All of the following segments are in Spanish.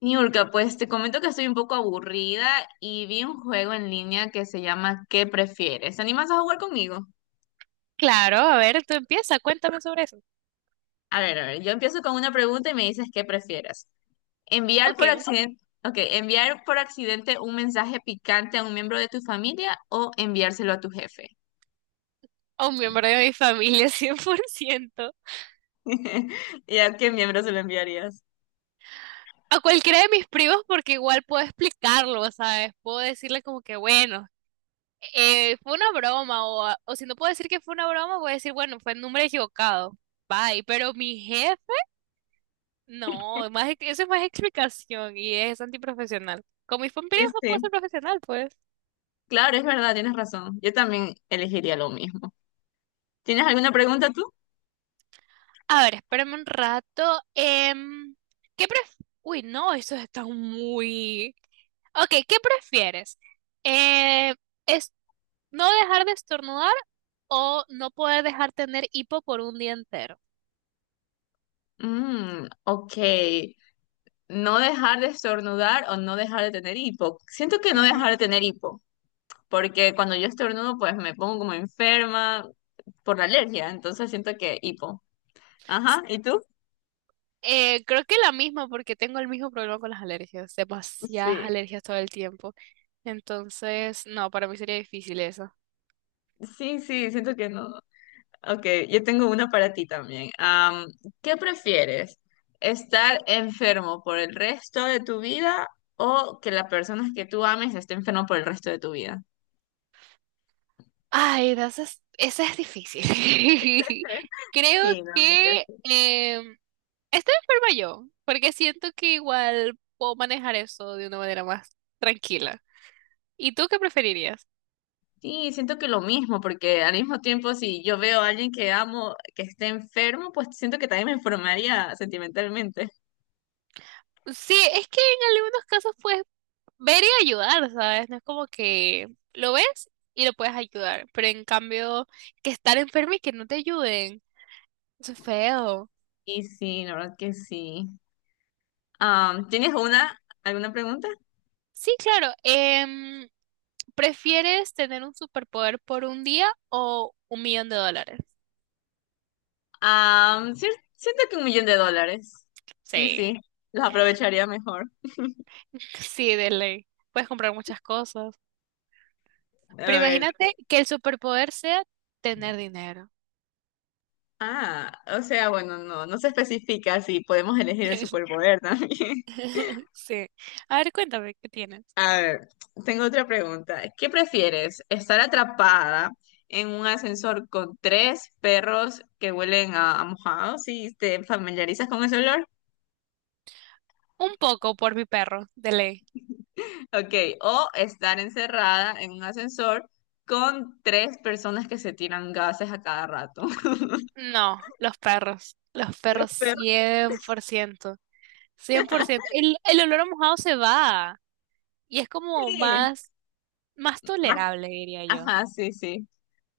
Niurka, pues te comento que estoy un poco aburrida y vi un juego en línea que se llama ¿Qué prefieres? ¿Te animas a jugar conmigo? Claro, a ver, tú empieza, cuéntame sobre eso. A ver, yo empiezo con una pregunta y me dices ¿qué prefieres? ¿Enviar Ok, por accidente, ok, enviar por accidente un mensaje picante a un miembro de tu familia o enviárselo a tu jefe? a un miembro de mi familia, 100%. ¿Y a qué miembro se lo enviarías? A cualquiera de mis primos, porque igual puedo explicarlo, ¿sabes? Puedo decirle como que, bueno, fue una broma, o si no puedo decir que fue una broma, voy a decir, bueno, fue el número equivocado. Bye, pero mi jefe, no, más, eso es más explicación y es antiprofesional. Con mis primos Sí, no puedo sí. ser profesional, pues. Claro, es verdad, tienes razón. Yo también elegiría lo mismo. ¿Tienes alguna pregunta tú? A ver, espérame un rato. ¿Qué pref... Uy, no, eso está muy. Ok, ¿qué prefieres? Eh, ¿Es no dejar de estornudar o no poder dejar tener hipo por un día entero? Mm, ok. No dejar de estornudar o no dejar de tener hipo. Siento que no Ujú. dejar de tener hipo, porque cuando yo estornudo, pues me pongo como enferma por la alergia, entonces siento que hipo. S- Ajá, ¿y tú? Creo que la misma porque tengo el mismo problema con las alergias, demasiadas Sí, alergias todo el tiempo. Entonces, no, para mí sería difícil eso. sí, sí, siento que no. Ok, yo tengo una para ti también. ¿Qué prefieres? ¿Estar enfermo por el resto de tu vida o que la persona que tú ames esté enfermo por el resto de tu vida? Ay, no, esa es difícil. Creo Sí, no. que estoy enferma yo, porque siento que igual puedo manejar eso de una manera más tranquila. ¿Y tú qué preferirías? Sí, siento que lo mismo, porque al mismo tiempo si yo veo a alguien que amo que esté enfermo, pues siento que también me enfermaría sentimentalmente. Sí, es que en algunos casos puedes ver y ayudar, ¿sabes? No es como que lo ves y lo puedes ayudar, pero en cambio que estar enfermo y que no te ayuden, eso es feo. Y sí, la verdad que sí. ¿Tienes una, alguna pregunta? Sí, claro. ¿Prefieres tener un superpoder por un día o 1 millón de dólares? Cier- siento que $1.000.000. Sí, Sí, sí, los aprovecharía mejor. sí, de ley. Puedes comprar muchas cosas. Pero A ver. imagínate que el superpoder sea tener dinero. Ah, o sea, bueno, no, no se especifica si podemos elegir el superpoder también. Sí. A ver, cuéntame, ¿qué tienes? A ver, tengo otra pregunta. ¿Qué prefieres? ¿Estar atrapada en un ascensor con tres perros que huelen a mojado, si te familiarizas con ese olor? Un poco por mi perro, de ley. Ok, o estar encerrada en un ascensor con tres personas que se tiran gases a cada rato. No, los perros. Los Los perros perros cien por ciento, 100%. El olor a mojado se va y es como sí. más Más- tolerable, diría yo. Ajá, sí, sí.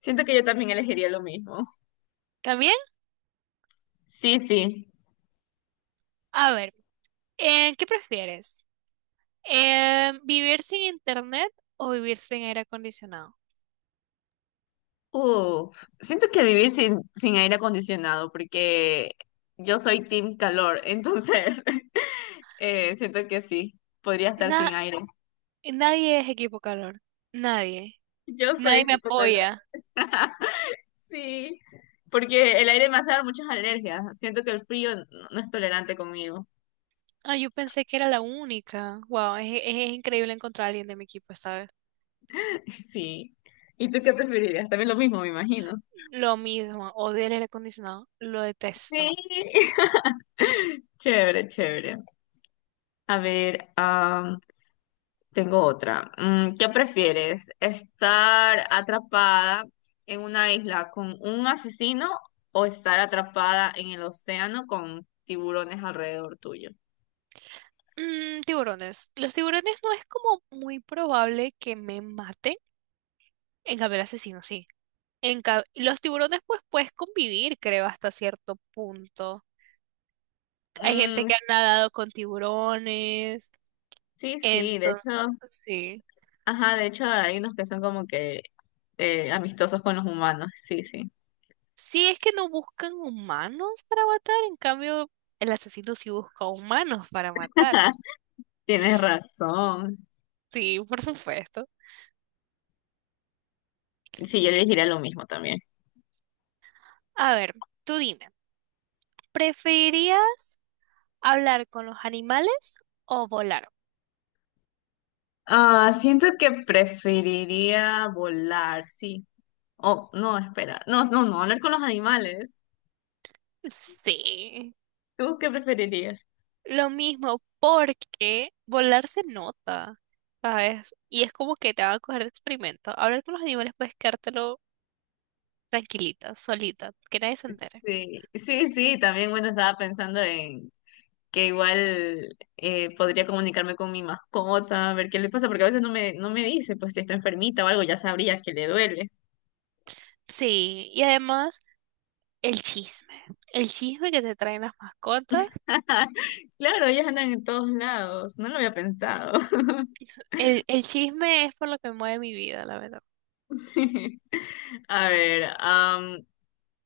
Siento que yo también elegiría lo mismo. También, Sí, sí. a ver, ¿qué prefieres? ¿Vivir sin internet o vivir sin aire acondicionado? Uh, siento que vivir sin aire acondicionado, porque yo soy team calor, entonces siento que sí, podría estar Na- sin aire. nadie es equipo calor. Nadie. Yo soy Nadie me equipo calor. apoya. Sí, porque el aire me hace dar muchas alergias. Siento que el frío no, no es tolerante conmigo. Ah, yo pensé que era la única. Wow, es increíble encontrar a alguien de mi equipo, ¿sabes? Sí. ¿Y tú qué preferirías? También lo mismo, me imagino. Lo mismo, odio el aire acondicionado, lo Sí. detesto. Chévere, chévere. A ver, tengo otra. Mm, ¿qué prefieres? ¿Estar atrapada en una isla con un asesino o estar atrapada en el océano con tiburones alrededor tuyo? Tiburones. Los tiburones no es como muy probable que me maten. En cambio, el asesino sí. Los tiburones, pues puedes convivir, creo, hasta cierto punto. Hay gente Mm, que ha nadado con tiburones. sí, sí, de Entonces, hecho, sí. ajá, de hecho hay unos que son como que amistosos con los humanos. Sí, sí. Sí, es que no buscan humanos para matar. En cambio, el asesino sí busca humanos para matar. Tienes razón. Sí, por supuesto. Y sí, yo elegiría lo mismo también. A ver, tú dime, ¿preferirías hablar con los animales o volar? Ah, siento que preferiría volar, sí. Oh, no, espera. No, no, no, hablar con los animales. Sí, ¿Tú qué preferirías? lo mismo, porque volar se nota, ¿sabes? Y es como que te van a coger de experimento. Hablar con los animales puedes quedártelo tranquilita, solita, que nadie se entere. Sí, sí, sí, también bueno, estaba pensando en que igual podría comunicarme con mi mascota, a ver qué le pasa, porque a veces no me, no me dice, pues si está enfermita o algo, ya sabría que le duele. Sí, y además el chisme, el chisme que te traen las mascotas, Claro, ellas andan en todos lados, no lo había pensado. el chisme es por lo que mueve mi vida, la verdad. A ver,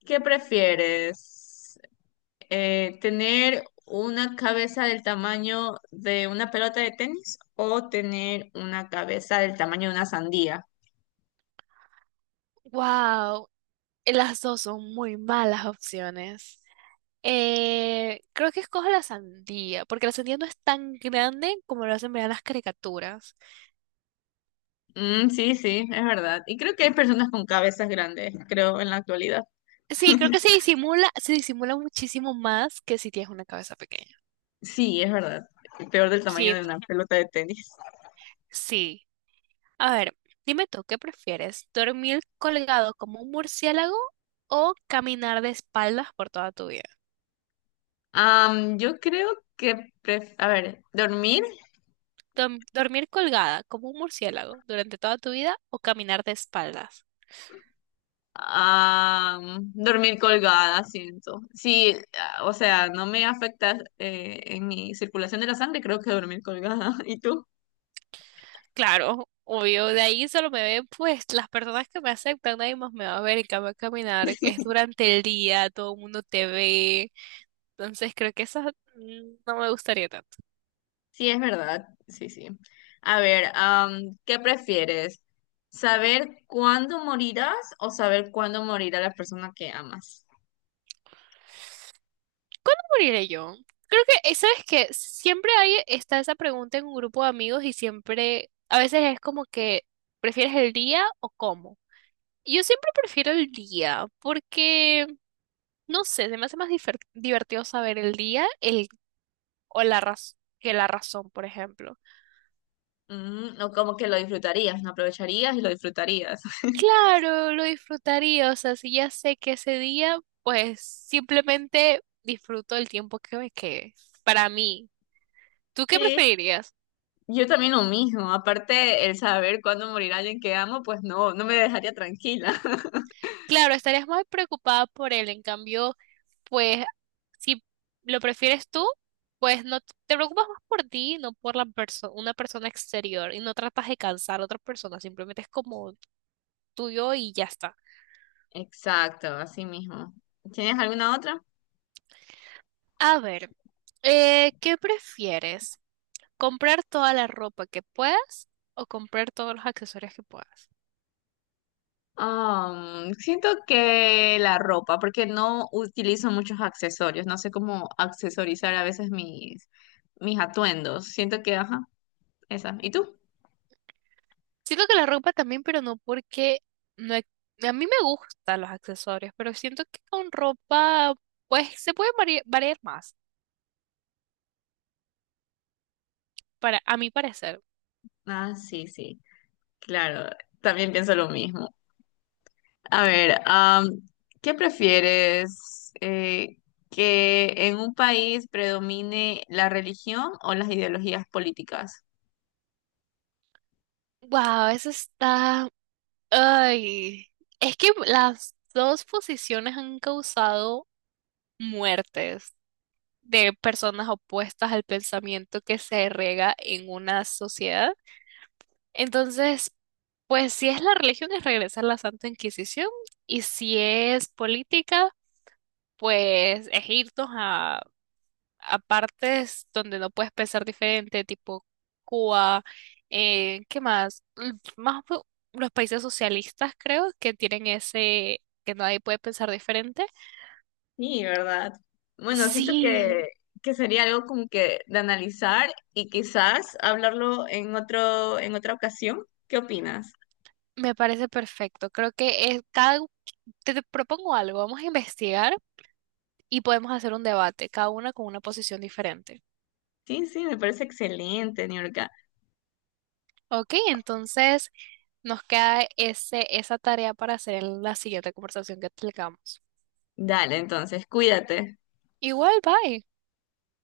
¿qué prefieres? ¿Tener una cabeza del tamaño de una pelota de tenis o tener una cabeza del tamaño de una sandía? Wow, las dos son muy malas opciones. Creo que escojo la sandía, porque la sandía no es tan grande como lo hacen ver en las caricaturas. Mm, sí, sí, es verdad. Y creo que hay personas con cabezas grandes, creo, en la actualidad. Sí, creo que se disimula muchísimo más que si tienes una cabeza pequeña. Sí, es verdad. Peor del tamaño Sí, de una pelota de tenis. sí. A ver, dime tú, ¿qué prefieres? ¿Dormir colgado como un murciélago o caminar de espaldas por toda tu vida? Yo creo que, pref- a ver, dormir, ¿Dormir colgada como un murciélago durante toda tu vida o caminar de espaldas? Dormir colgada, siento. Sí, ah, o sea, no me afecta en mi circulación de la sangre, creo que dormir colgada. ¿Y tú? Claro, obvio, de ahí solo me ven pues las personas que me aceptan, nadie más me va a ver, en cambio caminar es durante el día, todo el mundo te ve, entonces creo que eso no me gustaría tanto. Sí, es verdad. Sí, sí. A ver, ¿qué prefieres? ¿Saber cuándo morirás o saber cuándo morirá la persona que amas? ¿Moriré yo? Creo que, ¿sabes qué? Siempre hay, está esa pregunta en un grupo de amigos y siempre, a veces es como que, ¿prefieres el día o cómo? Y yo siempre prefiero el día porque, no sé, se me hace más divertido saber el día el, o la razón. Que la razón, por ejemplo. Mm, o como que lo disfrutarías, no aprovecharías y lo disfrutarías. Claro, lo disfrutaría, o sea, si ya sé que ese día, pues simplemente disfruto el tiempo que me quede. Para mí, ¿tú qué Sí, preferirías? yo también lo mismo. Aparte, el saber cuándo morirá alguien que amo, pues no, no me dejaría tranquila. Claro, estarías más preocupada por él, en cambio, pues si lo prefieres tú, pues no te preocupas más por ti, no por la una persona exterior y no tratas de cansar a otra persona, simplemente es como tuyo y ya está. Exacto, así mismo. ¿Tienes alguna otra? A ver, ¿qué prefieres? ¿Comprar toda la ropa que puedas o comprar todos los accesorios que puedas? Siento que la ropa, porque no utilizo muchos accesorios, no sé cómo accesorizar a veces mis, mis atuendos. Siento que, ajá, esa. ¿Y tú? Siento que la ropa también, pero no porque no he- a mí me gustan los accesorios, pero siento que con ropa pues se puede variar más, para a mi parecer. Ah, sí, sí, claro, también pienso lo mismo. A ver, ¿qué prefieres? ¿Que en un país predomine la religión o las ideologías políticas? Wow, eso está. Ay, es que las dos posiciones han causado muertes de personas opuestas al pensamiento que se rega en una sociedad. Entonces, pues si es la religión es regresar a la Santa Inquisición y si es política, pues es irnos a partes donde no puedes pensar diferente, tipo Cuba, ¿qué más? Los países socialistas creo que tienen ese, que nadie puede pensar diferente. Sí, ¿verdad? Bueno, siento Sí, que sería algo como que de analizar y quizás hablarlo en otro, en otra ocasión. ¿Qué opinas? me parece perfecto. Creo que es cada, te propongo algo, vamos a investigar y podemos hacer un debate, cada una con una posición diferente. Sí, sí, me parece excelente, Niurka. Ok, entonces nos queda ese, esa tarea para hacer en la siguiente conversación que tengamos. Dale, entonces, cuídate. Igual, bye.